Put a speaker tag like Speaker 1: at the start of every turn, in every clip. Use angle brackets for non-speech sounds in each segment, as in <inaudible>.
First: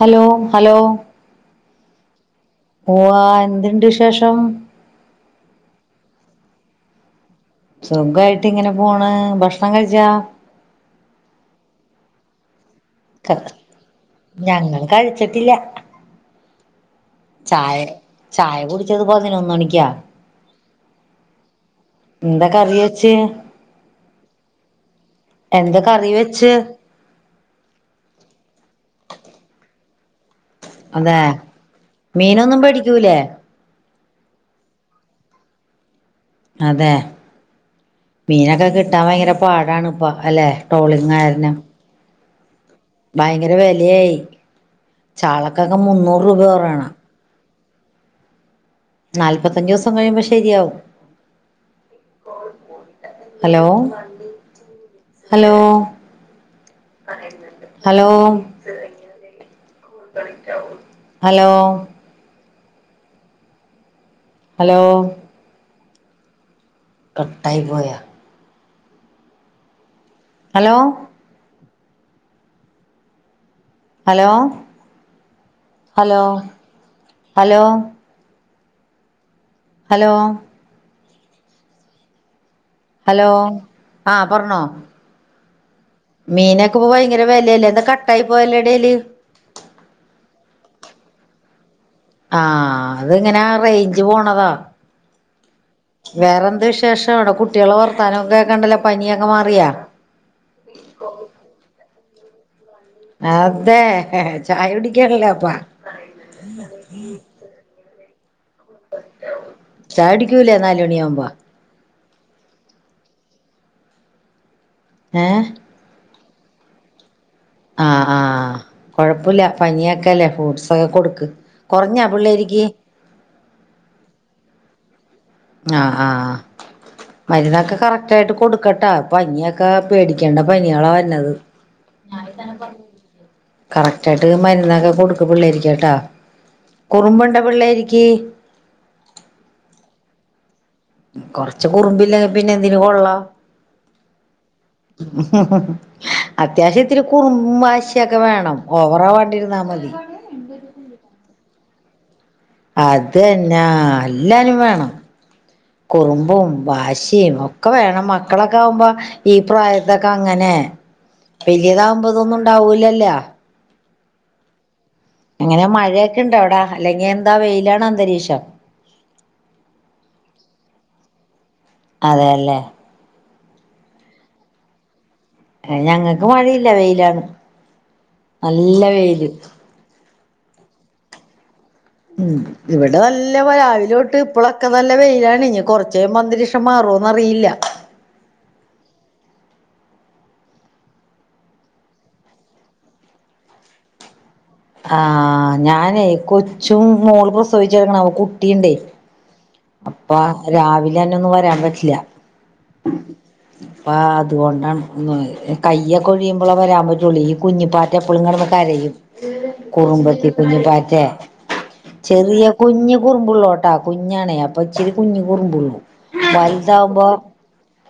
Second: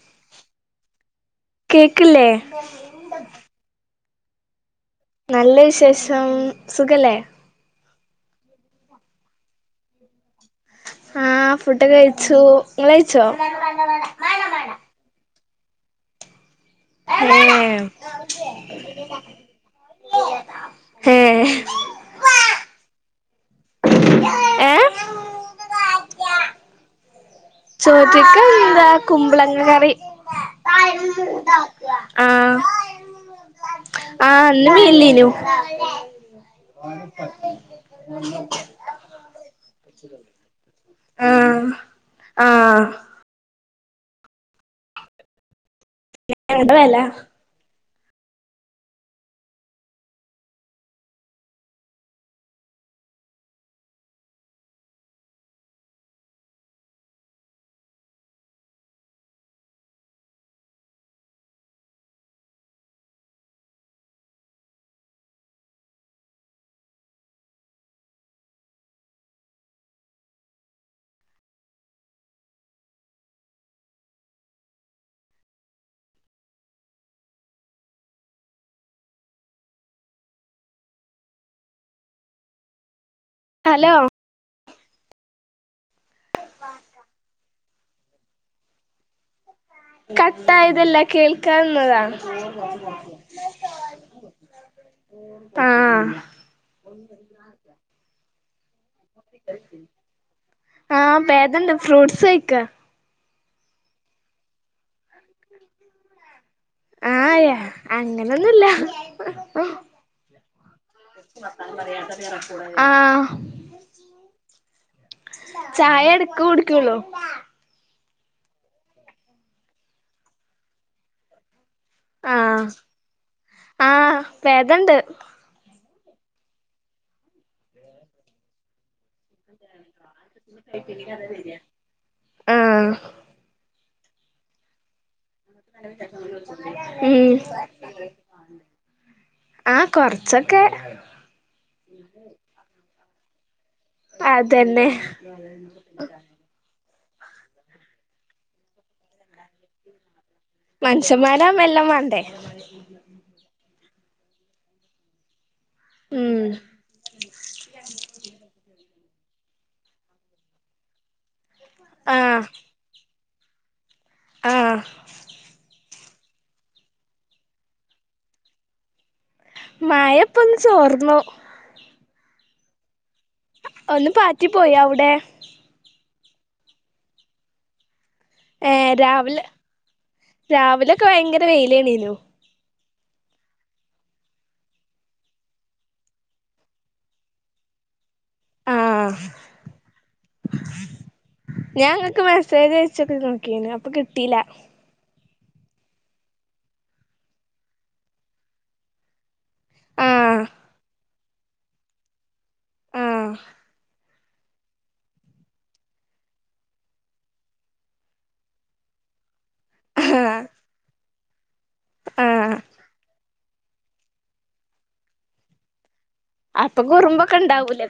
Speaker 1: Hello hello
Speaker 2: കേൾക്കുന്നില്ലേ
Speaker 1: പോവാം എന്തുണ്ട് വിശേഷം വിശേഷം
Speaker 2: നല്ല വിശേഷം സുഖമല്ലേ
Speaker 1: സുഖമായിട്ട് ഇങ്ങനെ പോകുന്നു ഭക്ഷണം കഴിച്ചോ
Speaker 2: ആഹ് ഫുഡ് ഒക്കെ കഴിച്ചു നിങ്ങള് കഴിച്ചോ
Speaker 1: ഞങ്ങൾ കഴിച്ച ഇല്ല്യ ചായ
Speaker 2: ഏഹ്
Speaker 1: ചായ കുടിച്ചത് മണിക്കാ
Speaker 2: ഏഹ്
Speaker 1: <inaudible> എന്തൊ കറി വെച്ച്
Speaker 2: ഏഹ്
Speaker 1: എന്താ കറി വെച്ച്
Speaker 2: ചോറ്റിക്ക് എന്താ കുമ്പളങ്ങ കറി
Speaker 1: അതെ
Speaker 2: ആഹ്
Speaker 1: മീനൊന്നും മേ ടിക്കൂലേ
Speaker 2: ആഹ് ഇന്ന് മീൻ ഇല്ലെനു
Speaker 1: അതെ മീനൊക്കെ കിട്ടാൻ ഭയങ്കര പാടാണ് ഇപ്പൊ അല്ലെ ടോളിങ്ങാരന
Speaker 2: ആഹ് ആഹ്
Speaker 1: ഭയങ്കര വ ചാള കക്കെ മുന്നൂറ്
Speaker 2: എന്താ
Speaker 1: രൂപോറണോ
Speaker 2: വെല
Speaker 1: നാല്പത്തഞ്ചു ദിവസം കഴിയുമ്പോ ശരിയാവും hello hello hello hello hello കട്ടായി പോയ hello hello hello hello hello hello
Speaker 2: hello
Speaker 1: ആഹ പറണോ മീനൊക്കെ ഇപ്പ ഭയങ്കര വിലല്ലേ എന്താ ക കൈ പോയല്ലടേല്
Speaker 2: കട്ടായതല്ല കേൾക്കാൻ
Speaker 1: ആഹ അത്ങ്ങനെ റേഞ്ച് പോണതാ
Speaker 2: ആഹ്
Speaker 1: വേറെ എന്ത് വിശേഷം ഇവിടെ കുട്ടികളെ വർത്താനക്ക കണ്ടല
Speaker 2: ആഹ പേദണ്ട് ഫ്രൂട്സ്ക്ക
Speaker 1: അതെ ചായ പിടിക്കാനല്ലേ അപ്പാ
Speaker 2: ആയാ അങ്ങനൊന്നുമല്ല
Speaker 1: ജൂല നാല് മണിയാവുമ്പോ
Speaker 2: ക്ക പറയാ ആഹ
Speaker 1: ഏഹ്
Speaker 2: ചായട കുടിക്കള്ളോ
Speaker 1: ആ് ആ കൊഴപ്പില്ല പനിയൊക്കെല്ലേ ഫ്രൂട്ട്സൊക്കെ കൊടുക്ക് കുറഞ്ഞാ പിള്ളോയിക്ക്
Speaker 2: വേദണ്ട്
Speaker 1: ആ ആ മരുന്നൊക്കെ കറക്റ്റയിട്ട് കൊടുക്കട്ടോ പനിയൊക്കെ പേടിക്കേണ്ട പനികളാ വന്ന ത് <unintelligible>
Speaker 2: ആഹ്
Speaker 1: കറ റ്റട്ട് മന്നക്കെ കൊടു പിള്ളായിരികേട്ടാ കുറുമ്പണ്ട
Speaker 2: ഉം
Speaker 1: പിള്ളാരിക്ക്
Speaker 2: ച്ച്
Speaker 1: കൊറച് കുറുമ്പില്ലെ പിന്നെ എന്തിന് കൊള്ളാം
Speaker 2: അതന്നെ
Speaker 1: അത്യാശ ഒത്തിരി കുറുമ്പാശിയൊക്കെ വേണം ഓവറാ വണ്ടിരുന്ന മതി
Speaker 2: മനുഷ്യന്മാരാമ്പ എല്ലാ മാ
Speaker 1: അതെന്നാ അല്ലാരും വേണം
Speaker 2: ഉം
Speaker 1: കുറുമ്പും വാശിം ഒക്കെ വേണം മക്കളൊക്കാവുമ്പോ ഈ പ്രായത്തൊക്കങ്ങനെ വെല്ല്യതാമ്പോതൊന്നും ഉണ്ടാവൂലല്ലൊ
Speaker 2: ആ
Speaker 1: എങ്ങനെ മഴയൊക്കെ ഇണ്ടോ അവിടാ അല്ലെങ്കി എന്താ വെയിലാണോ അന്തരീക്ഷം
Speaker 2: മയപ്പൊന്ന് ചോർന്നു
Speaker 1: അതെയല്ലേ
Speaker 2: ഒന്ന് പാറ്റി പോയി അവ്ടെ
Speaker 1: ഞങ്ങക്ക് മഴയില്ല വെയിലാണ് നല്ല
Speaker 2: ഏഹ്
Speaker 1: വെയില്
Speaker 2: രാവിലെ രാവിലൊക്കെ ഭയങ്കര വെയി ലേനു
Speaker 1: ഉം ഇവിടെ നല്ല രാവിലോട്ട് ഇപ്പളൊക്കെ നല്ല വെയിലാണ് ഇഞ്ഞ് കൊറച്ചയുമ്പം അന്തരീക്ഷം മാറോന്നറിയില്ല
Speaker 2: ആ ഞാൻ ങ്ങക്ക് മെസ്സേജ് അയച്ചൊക്കെ നോക്കീനു അപ്പൊ കിട്ടീല
Speaker 1: ആ ഞാനേ കൊച്ചും മോള് പ്രസവിച്ച് കെടക്ണ അപ്പം കുട്ടീണ്ടേ അപ്പ
Speaker 2: ആഹ്
Speaker 1: രാവിലെ ഒന്നും വരാൻ പറ്റില്ല
Speaker 2: ആഹ്
Speaker 1: അപ്പ അത് അതുകൊണ്ടാണ് കയ്യൊക്കെ ഒഴിയുമ്പോളെ വരാൻ പറ്റൊള്ളേ ഈ കുഞ്ഞിപ്പാറ്റ എപ്പളും കടന്ന് കരയും കുറുമ്പത്തി
Speaker 2: ആഹ്
Speaker 1: കുഞ്ഞിപ്പാറ്റെ ചെറിയ
Speaker 2: ആഹ്
Speaker 1: കുഞ്ഞ് കുറുമ്പുള്ളോട്ടാ കുഞ്ഞണെ അപ് അപ്പച്ചിരി കുഞ്ഞി കുറുമ്പുള്ളു
Speaker 2: അപ്പൊ കുറുമ്പൊക്കെ ഇണ്ടാവൂലെ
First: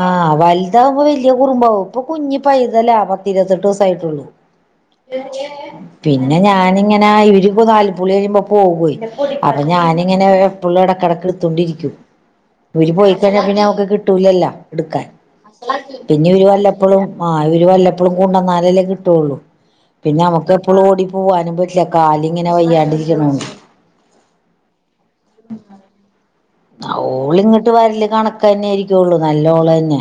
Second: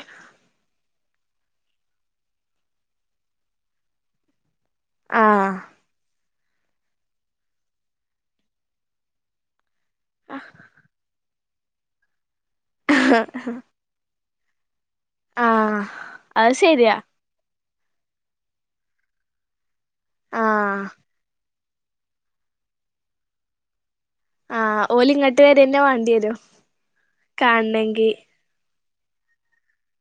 Speaker 1: ആ വലുതാവു ൽ കുറുമ്പാവും ഇപ്പ കുഞ്ഞി പൈതലാ പത്തിരുപത്തെട്ട് ദിവസായിട്ടൊള്ളു
Speaker 2: ആഹ്
Speaker 1: പിന്ന് പിന്നെ ഞാനിങ്ങെനാ ഇവര് പം നാൽപ്പുളി കഴിയുമ്പോ പോകുഏയ് ഞാനിങ്ങനെ പുള്ള എടകെടക്ക് തൊണ്ടിയിരിക്കും ഓര് പോയിക്കഴിഞ്ഞാ പിന്നെ അമക്ക് കിട്ടൂലല്ലോ എടുക്കാൻ
Speaker 2: ആഹ്
Speaker 1: പിന്നെ ഓരു
Speaker 2: അത് ശരിയാ
Speaker 1: വല്ലപ്പോഴും മാ അവര് വല്ലപ്പളും കൊണ്ടോന്നാലല്ലേ കിട്ടോള്ളു പിന്നെ നമുക്ക് എപ്പോളും
Speaker 2: ആഹ്
Speaker 1: ഓടി പോവാനും പറ്റ് കാലിങ്ങനെ വയ്യാണ്ടിരിക്കണ്
Speaker 2: ആ ഓല് ഇങ്ങോട്ട് വരെന്നെ വേണ്ടി വരും കാണണെങ്കി
Speaker 1: കേൂ <inaudible> നല്ലോള് തന്നെ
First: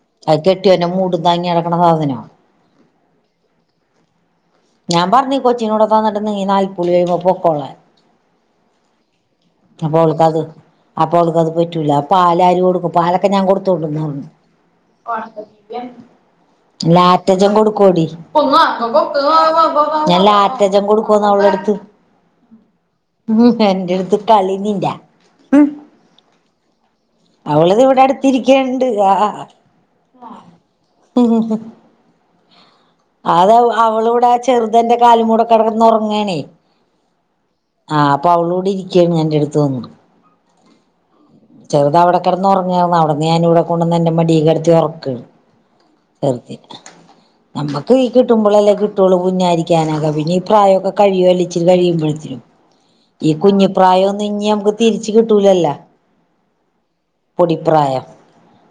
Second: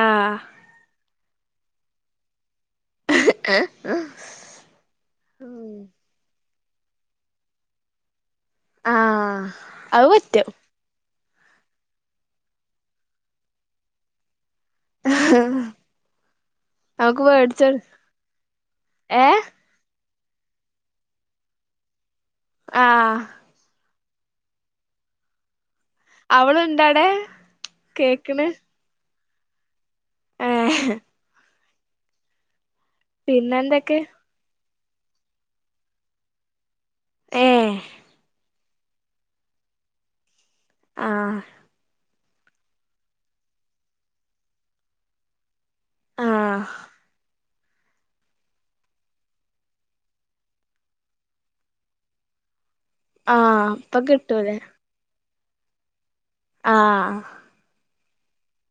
Speaker 2: ആഹ്
Speaker 1: അത് കെട്ടിയോൻ്റെ മൂട് താങ്ങി നടക്കണ സാധനാ
Speaker 2: ഏ ആ
Speaker 1: കുളി കഴിയുമ്പോ പൊക്കോളാൻ
Speaker 2: ആ ആ അത് പറ്റും
Speaker 1: അപ്പോൾക്കത് പറ്റൂല പാലാര് കൊടുക്കും പാലൊക്കെ ഞാൻ കൊടുത്തോണ്ട്ന്ന് പറഞ്ഞു
Speaker 2: നമുക്ക്
Speaker 1: ലാക്റ്റ്ജൻ
Speaker 2: വേടിച്ചൊട്
Speaker 1: കൊടുക്കോടി
Speaker 2: ഏഹ്
Speaker 1: ഞാൻ ലാക്റ്റജം കൂടുക്കൂന്ന് അവള അടുത്ത്
Speaker 2: ആഹ്
Speaker 1: ഉ എൻ്റെത് കള നിിന്റെ ഉ <inaudible>
Speaker 2: അവളുണ്ട-
Speaker 1: അവള് ഇവിടെ അടുത്തിരിക്കണ്ട് ആ ആ
Speaker 2: ഏഹ്
Speaker 1: <inaudible> ഉം ഹ ഹ അത്
Speaker 2: പിന്നെന്തൊക്കെ
Speaker 1: അവളുടെ ആ ചെറുത് ഇതെന്റെ കാലമൂടെ കിടന്ന് ഉറങ്ങാണേ
Speaker 2: ഏഹ്
Speaker 1: ആഹ് അപ്പൊ അവളൂടി ഇരി- <inaudible> എന്റെ അടുത്ത് വന്നു
Speaker 2: ആ
Speaker 1: ചെറുത്അവിടെ കിടന്ന് ഉറങ്ങാർന്നു അവിടെന്ന് ഞാൻ ഇവിടെ കൊണ്ടുവന്ന് എന്റെ മടീ കടത്തി ഉറക്കാണ് ശരി
Speaker 2: ആഹ്
Speaker 1: നമ്മുക്ക് ഈ കിട്ടുമ്പോളല്ലേ കിട്ടുള്ളൂ കുഞ്ഞായിരിക്കാനായി പിന്നെ ഈ പ്രായമൊക്കെ കഴിയുവല്ലേ അല്ലച്ചിരി കഴിയുമ്പോഴ് കഴിയുമ്പോഴത്തനും ഈ
Speaker 2: ആഹ് ഇപ്പൊ
Speaker 1: കുഞ്ഞിപ്രായ ഒന്നും ഇനി
Speaker 2: കിട്ടൂലേ
Speaker 1: നമുക്ക് തിരിച്ചു കി- കിട്ടൂലല്ല
Speaker 2: ആഹ്
Speaker 1: കുടിപ്രായ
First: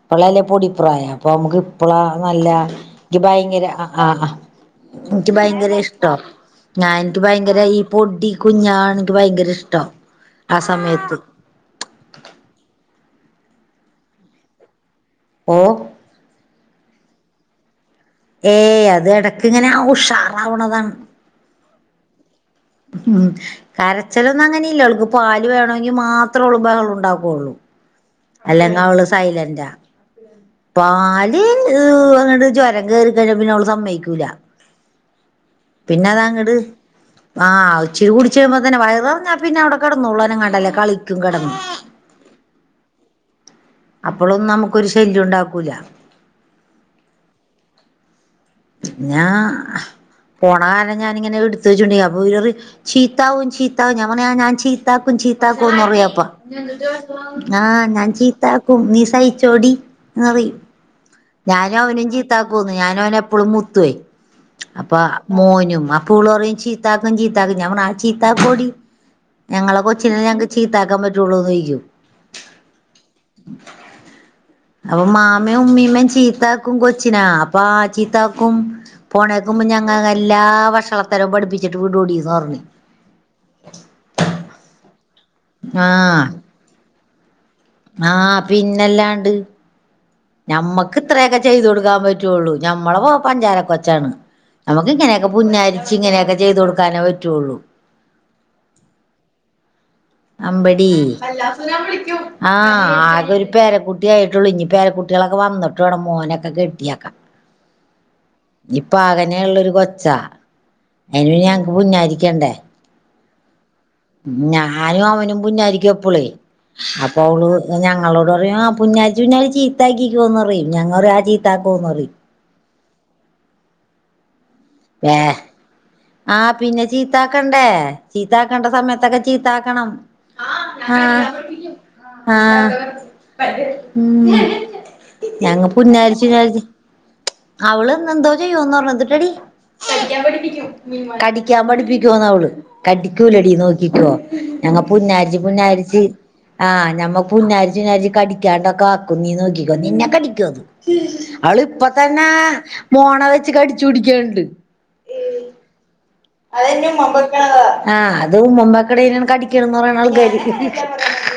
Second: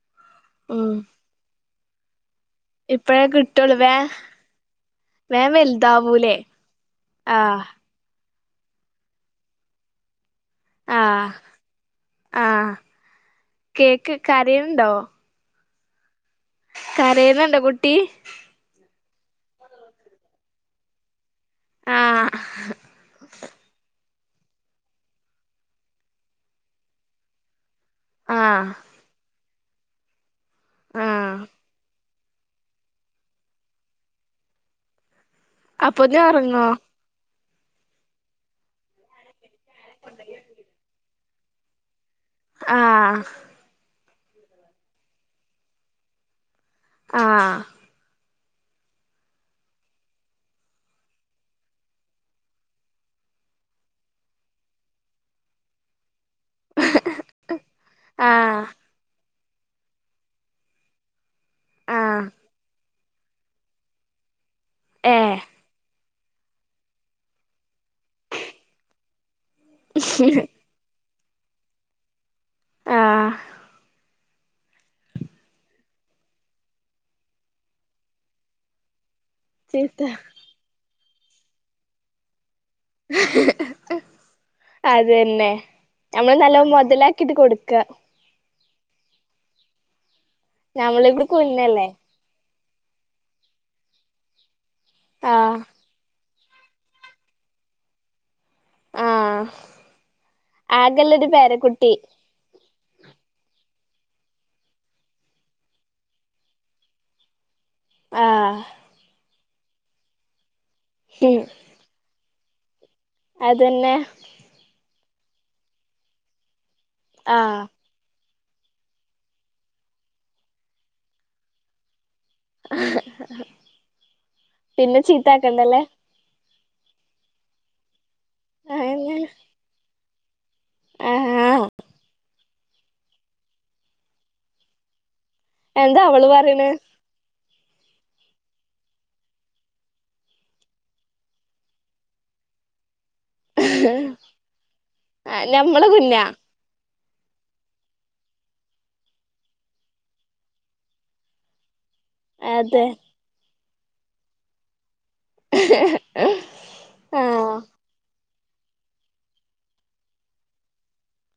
Speaker 1: ഇപ്പള്ളല്ലെ
Speaker 2: ഉം
Speaker 1: പൊടിപ്രായം അപ്പോൾ നമുക്ക് ഇപ്പളോ നല്ല എനിക്ക്
Speaker 2: ഇപ്പഴേ
Speaker 1: ഭയങ്കര
Speaker 2: കിട്ടുള്ളൂ വേ
Speaker 1: ആ ആ എനിക്ക്
Speaker 2: വേം
Speaker 1: ഭയങ്കര ഇഷ്ടാ
Speaker 2: വലുതാവൂലേ
Speaker 1: ഞാൻ എനിക്ക് ഭയങ്കര
Speaker 2: ആഹ്
Speaker 1: ഈ പൊടി കുഞ്ഞാണ് എനിക്ക് ഭയങ്കര ഇഷ്ടം
Speaker 2: ആഹ് ആഹ് കേക്ക് കരയണുണ്ടോ
Speaker 1: ഓ
Speaker 2: കരയണുണ്ടോ കുട്ടി
Speaker 1: ഏ അത് എടക്ക് ഇങ്ങനെ ഉഷാറാവുന്നതാണ്
Speaker 2: ആഹ്
Speaker 1: ഉം കര രച്ചിലൊന്നും അങ്ങനെ ഇല്ല അവൾക്ക് പാല് വേണമെങ്കിൽ മാത്രമേ അവൾ ബഹളം ഉണ്ടാക്കുകയുള്ളൂ
Speaker 2: ആഹ്
Speaker 1: അല്ലെങ്കിൽ അവള് സൈലന്റാ അപ്പ
Speaker 2: ആഹ്
Speaker 1: പാല് ഏ ചവരം കേറി കഴിഞ്ഞ പിന്നെ അവള് സമ്മയിക്കൂല പിന്നെ
Speaker 2: അപ്പൊഞാ
Speaker 1: അതങ്ങട്
Speaker 2: ഉറങ്ങോ
Speaker 1: ആഹ് ഇച്ചിരി കുടിച്ച് കഴുമ്പോ തന്നെ വയറ് നിറഞ്ഞാ പിന്നെ അവിടെ കടന്നുള്ളനും കണ്ടല്ലേ കളി ിക്കും കിടന്നു
Speaker 2: ആഹ്
Speaker 1: അപ്പോഴൊന്നും നമുക്കൊരു ശല്യം ഉണ്ടാക്കൂല
Speaker 2: ആഹ്
Speaker 1: പിന്നാ പോണ കാലം ഞാനിങ്ങനെ എടുത്ത് വെച്ചിണ്ട് അപ്പൊ ഇവർ ചീത്താവും ചീത്താവും ഞാൻ പറയാ ഞാൻ ചീത്താക്കും ചീത്താക്കുംന്ന് പറയും അപ്പ ആഹ് ഞാൻ
Speaker 2: ആഹ്
Speaker 1: ചീത്താക്കും നീ സഹി ചോടി എന്നറയും ഞാനും അവനും
Speaker 2: ആഹ്
Speaker 1: ചീത്താക്കൂന്ന് ഞാനും അവനെ പുപ്പളമുത്ത അപ്പൊ
Speaker 2: ഏഹ്
Speaker 1: മോനും ഓള് പറയും ചീത്താക്കും ചീത്താക്കും ഞാൻ പറയും ഓ ചീത്താക്കോടി ഞങ്ങളെ കൊച്ചിന ഞങ്ങക്ക് ചീത്താക്കാൻ പറ്റും ളിക്കും
Speaker 2: ആഹ്
Speaker 1: അപ്പൊ മാമേം ഉമ്മീമ്മയും ചീത്താക്കും കൊച്ചിനാ അപ്പ ചീത്താക്കും പോണേക്കുമുന്നേ
Speaker 2: ചീത്ത
Speaker 1: ഞങ്ങൾ എല്ലാ വഷള ത്തരം പഠിപ്പിച്ചിട്ട് വിടോടി എന്ന് പറഞ്ഞ്
Speaker 2: തന്നെ
Speaker 1: ആഹ്
Speaker 2: നമ്മള് നല്ല മുതല ഇത് കൊടു
Speaker 1: ആഹ് പിന്നല്ലാണ്ട് ഞമ്മക്ക്
Speaker 2: ഞമ്മള് കൂടി
Speaker 1: ഇത്രയൊക്കെ ചെയ്തു
Speaker 2: കുഞ്ഞല്ലേ
Speaker 1: കൊടുക്കാൻ പറ്റുള്ളൂ ഞമ്മള മോൻ പഞ്ചാരക്കെച്ചാണ് നമുക്ക് ഇങ്ങനെയൊക്കെ
Speaker 2: ആഹ്
Speaker 1: പുന്നാരിച്ചു ഇങ്ങനെയൊക്കെ ചെയ്ത കൊടുക്കാനേ പറ്റുള്ളൂ
Speaker 2: ആഹ
Speaker 1: അമ്പടി ആഹ ആകെ ഒരു പേരക്കുട്ടിയയിട്ടൊള്ളൂ പേരക്കുട്ടികളൊക്കെ വന്നിട്ട് ഇവിടെ മോനൊക്കെ കെട്ടിയക്ക
Speaker 2: ആഹ്
Speaker 1: ഇപ്പ ആകെ അങ്ങനെയുള്ളൊരു കൊച്ച അയിന് ഞങ്ങക്ക് കുഞ്ഞായിരിക്കേണ്ടേ
Speaker 2: അതന്നെ
Speaker 1: ഞാനും അവനും പുഞ്ഞാരിക്കും എപ്പളേ അപ്പോ അവള്
Speaker 2: ആഹ്
Speaker 1: ഞങ്ങളോട് എ പറയും പുന്നാരിച്ചു പുന്നാരിച്ചു ചീത്താക്കിക്കോന്ന് പറയും ഞങ്ങൾ ആ ചീത്താക്കോന്ന് പറയും
Speaker 2: <inaudible> പിന്നെ
Speaker 1: ഏ
Speaker 2: ചീത്ത ആക്കണ്ടല്ലേ
Speaker 1: ആ പിന്നെ ചീത്താക്കണ്ടേ ചീത്താക്കേണ്ട
Speaker 2: അയെന്നെ
Speaker 1: സമയത്തൊക്കെ ചീത്താക്കണം ആഹ
Speaker 2: ആഹ്
Speaker 1: ആഹ ഉം ഞങ്ങ
Speaker 2: എന്താ
Speaker 1: പുന്നരിച്
Speaker 2: അവള്
Speaker 1: പുന്നാരിച്ചു
Speaker 2: പറയണ്
Speaker 1: അവള് എന്തോ ചെയ്യോന്ന് പറഞ്ഞ കടിക്കാൻ പഠിപ്പിക്കുന്നവള് കടി കൂലടീ നോക്കിക്കോ ഞങ്ങപുന്നാരിച്ചു
Speaker 2: ഞമ്മളെ
Speaker 1: പുന്നരിച്ച
Speaker 2: കുഞ്ഞാ
Speaker 1: ആ പുന്നാരിച്ചു പുനരിച്ചു കടിക്കാണ്ടൊക്കെ ആക്കും നീ നോക്കിക്കോ നീന്ന കടിക്കോ അവള് ഇപ്പ തന്നെ
Speaker 2: അതെ
Speaker 1: മോണ വെച്ച് കടി ചുടിക്കണ്ട്
Speaker 2: <inaudible>
Speaker 1: അ
Speaker 2: ആഹ്
Speaker 1: ആ അത് ഉമ്മാമകാടെ കടിക്കണ എന്ന് പറയനത് ആൾക്കാര്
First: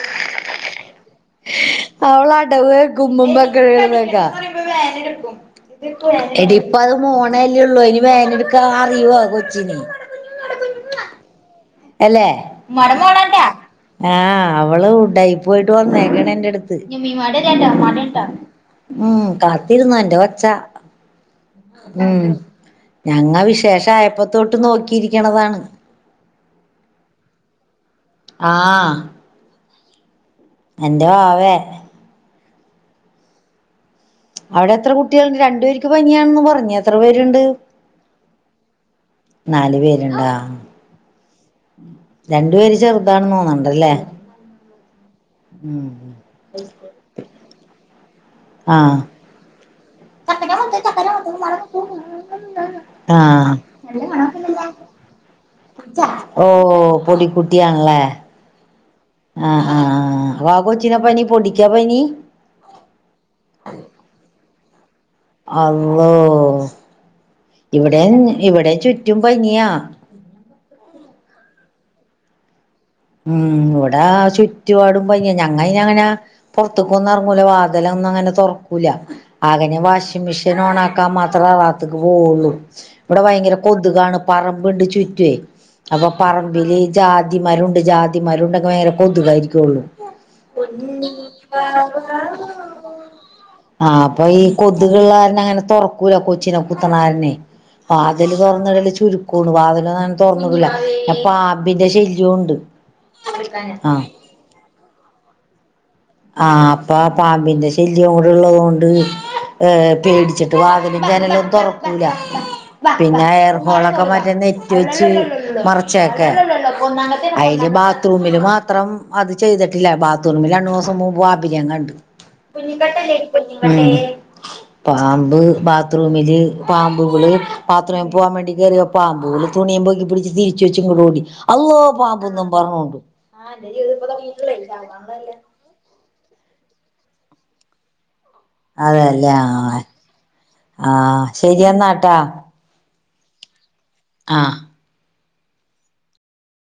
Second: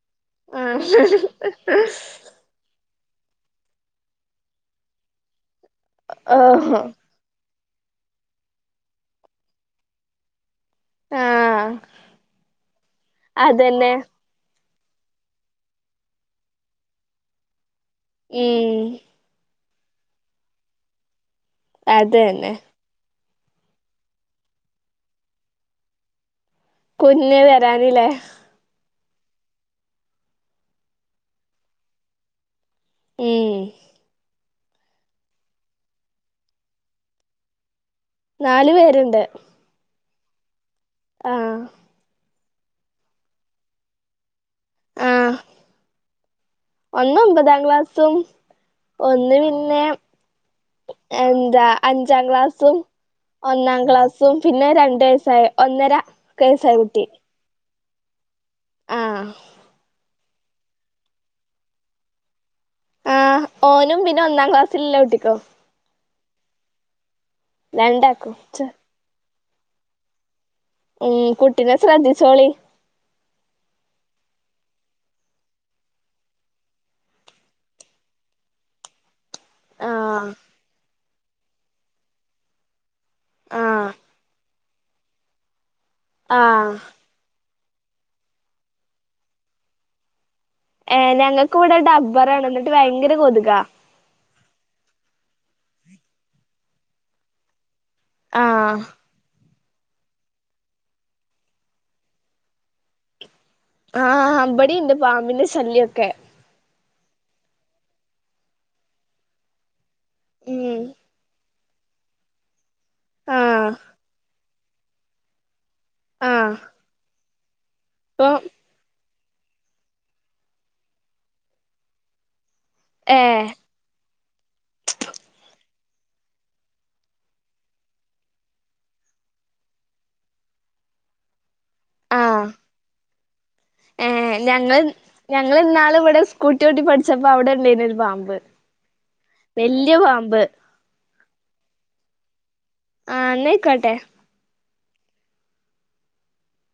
Speaker 2: ആഹ്
Speaker 1: <unintelligible> എടിപ്പ
Speaker 2: ഓഹോ
Speaker 1: അത് മോണ ള്ള ഇനി വേദന എടുക്ക അറിയോ കൊച്ചിനെ
Speaker 2: ആഹ്
Speaker 1: അല്ലെ
Speaker 2: അതന്നെ
Speaker 1: ആഹ് അവള് ഉഡായിപ്പ് ആയിട്ട് വന്നേക്കണ എന്റെ അടുത്ത്
Speaker 2: ഉം
Speaker 1: ഉം കാ തീരുന്നെന്റെ ഒച്ച
Speaker 2: അതെന്നെ.
Speaker 1: ഞങ്ങ വിശേഷയപ്പോ തൊ ട്ട് നോക്കിയിരിക്കണതാണ്.
Speaker 2: കുഞ്ഞെ വരാൻ
Speaker 1: ആഹ് എന്റെ വാവേ
Speaker 2: ഉം
Speaker 1: അവിടെ എത്ര കുട്ടികൾ ഉണ്ട് രണ്ടു പേരിക്ക് പനിയാണെന്ന് പറഞ്ഞ എത്ര പേര് ഉണ്ട്
Speaker 2: നാല് പേര്ണ്ട്
Speaker 1: ഇണ്ടാ
Speaker 2: ആഹ്
Speaker 1: രണ്ട് പേര് ചെറുതാണ്ന്ന് തോന്നണ്ടല്ലേ
Speaker 2: ആഹ്
Speaker 1: ഉം
Speaker 2: ഒന്ന് ഒമ്പതാം ക്ലാസ്സും
Speaker 1: ആഹ്
Speaker 2: ഒന്ന് പിന്നെ എന്താ അഞ്ചാം ക്ലാസ്സും
Speaker 1: ആഹ്
Speaker 2: ഒന്നാം ക്ലാസ്സും പിന്നെ രണ്ട് വയസ്സായ ഒന്നര
Speaker 1: ഓ
Speaker 2: വയസ്സായ കുട്ടി
Speaker 1: പൊടി കുട്ടി. യാണല്ലേ. ആഹ് ആഹ് ആഹ് ആ കൊച്ചിന പനി പൊടിക്കാ പനി
Speaker 2: ആഹ് ഓനും പിന്നെ ഒന്നാം ക്ലാസ് ല്ല ഊട്ടിക്കോ
Speaker 1: ള്ളോ ഇവിടെ
Speaker 2: രണ്ടാക്കും
Speaker 1: ഇവിടെ ചുറ്റും പനിയാ
Speaker 2: ഉം കുട്ടിനെ ശ്രദ്ധിച്ചോളി.
Speaker 1: ഉം ഇവടെ ചുറ്റുപാടും പ ഞങ്ങ ഇന അങ്ങന പൊറത്തക്കൊന്നും എറങ്ങൂല. വാതല ഒന്നും അങ്ങന തൊറക്കൂല. ആക ഞ വാഷിംഗ്
Speaker 2: ആഹ്
Speaker 1: മെഷീൻ ഓണ ക്കാ മാത്ര അ ഭാഗത്തക്ക്‌ പോവള്ളു. ഇവടെ ഭയങ്കര
Speaker 2: ആഹ്
Speaker 1: കൊതുകാണ് പറം ബണ്ട ചുറ്റ്വെ അപ്പൊ
Speaker 2: ആഹ്
Speaker 1: പറമ്പില് ജാതി മരും. ജാതിമരുണ്ടങ്കെ വയങ്കര കൊതുകായിരിക്കെള്ളൂ.
Speaker 2: ഏഹ് ഞങ്ങക്ക് ഇവിടെ ഡബ്ബറാണ് എന്നിട്ട് ഭയങ്കര കൊതുകാ
Speaker 1: ആഹ് അപ്പൊ ഈ കൊതുകള്ളാരന അങ്ങനെ തുറക്കൂല കൊച്ചിനെ കുത്തണാരനെ ആ അതില്
Speaker 2: ആഹ്
Speaker 1: തുറന്നിടല് ചുരുക്കും കൂണുപാതല തോറന്നില്ല പാമ്പിന്റെ ശല്യവും ഉണ്ട്
Speaker 2: ആഹ് അമ്പടി ഉണ്ട് പാമ്പിന ശല്യത്ത്
Speaker 1: ആഹ് അപ്പ ആ പാമ്പിന്റെ ശല്യം കൂടെ ഉള്ളതൊണ്ട് പേടിച്ചിട്ട്
Speaker 2: ഉം
Speaker 1: വാതിലും ഞാനല്ലും തുറക്കൂല പിന്നെ എയർ
Speaker 2: ആഹ്
Speaker 1: ഹോളൊക്കെ പറ്റുന്ന തേച്ചി മറ ച്ചക്കെ
Speaker 2: ആഹ്
Speaker 1: ആയി
Speaker 2: ഇപ്പൊ
Speaker 1: ബാത്റൂമില് മാത്രം അത് ചെയ്തിടില്ല ബാത്‌റൂമില് ആണ് ഹോസ് ൂ ബാബര് കണ്ട്
Speaker 2: ഏഹ്
Speaker 1: <unintelligible> പാമ്പ് ബാത്റൂമില് പാമ്പുകള്ബാത്ത് തറൂമിൽ പോൻ വേണ്ടി കയറിയ പാമ്പുകള് തുണിയ പൊക്കി പിടിച്ച് തിരിച്ച് വെച്ച് ഇങ്ങോട്ട ഓടി അള്ളോ
Speaker 2: ആഹ്
Speaker 1: പാമ്പന്നും പറഞ്ഞോണ്ട്
Speaker 2: ഏഹ് ഞങ്ങൾ ഞങ്ങളിന്നാള് ഇവിടെ സ്കൂട്ടി ഓട്ടി പഠിച്ചപ്പപ്പോ അവിടെ ഉള്ളേനരു പാമ്പ്
Speaker 1: അതല്ലേ ആ
Speaker 2: വല്യ പാമ്പ്
Speaker 1: ആഹ ശരിയെന്നാട്ടാ
Speaker 2: ആന്ന് ക്കട്ടെ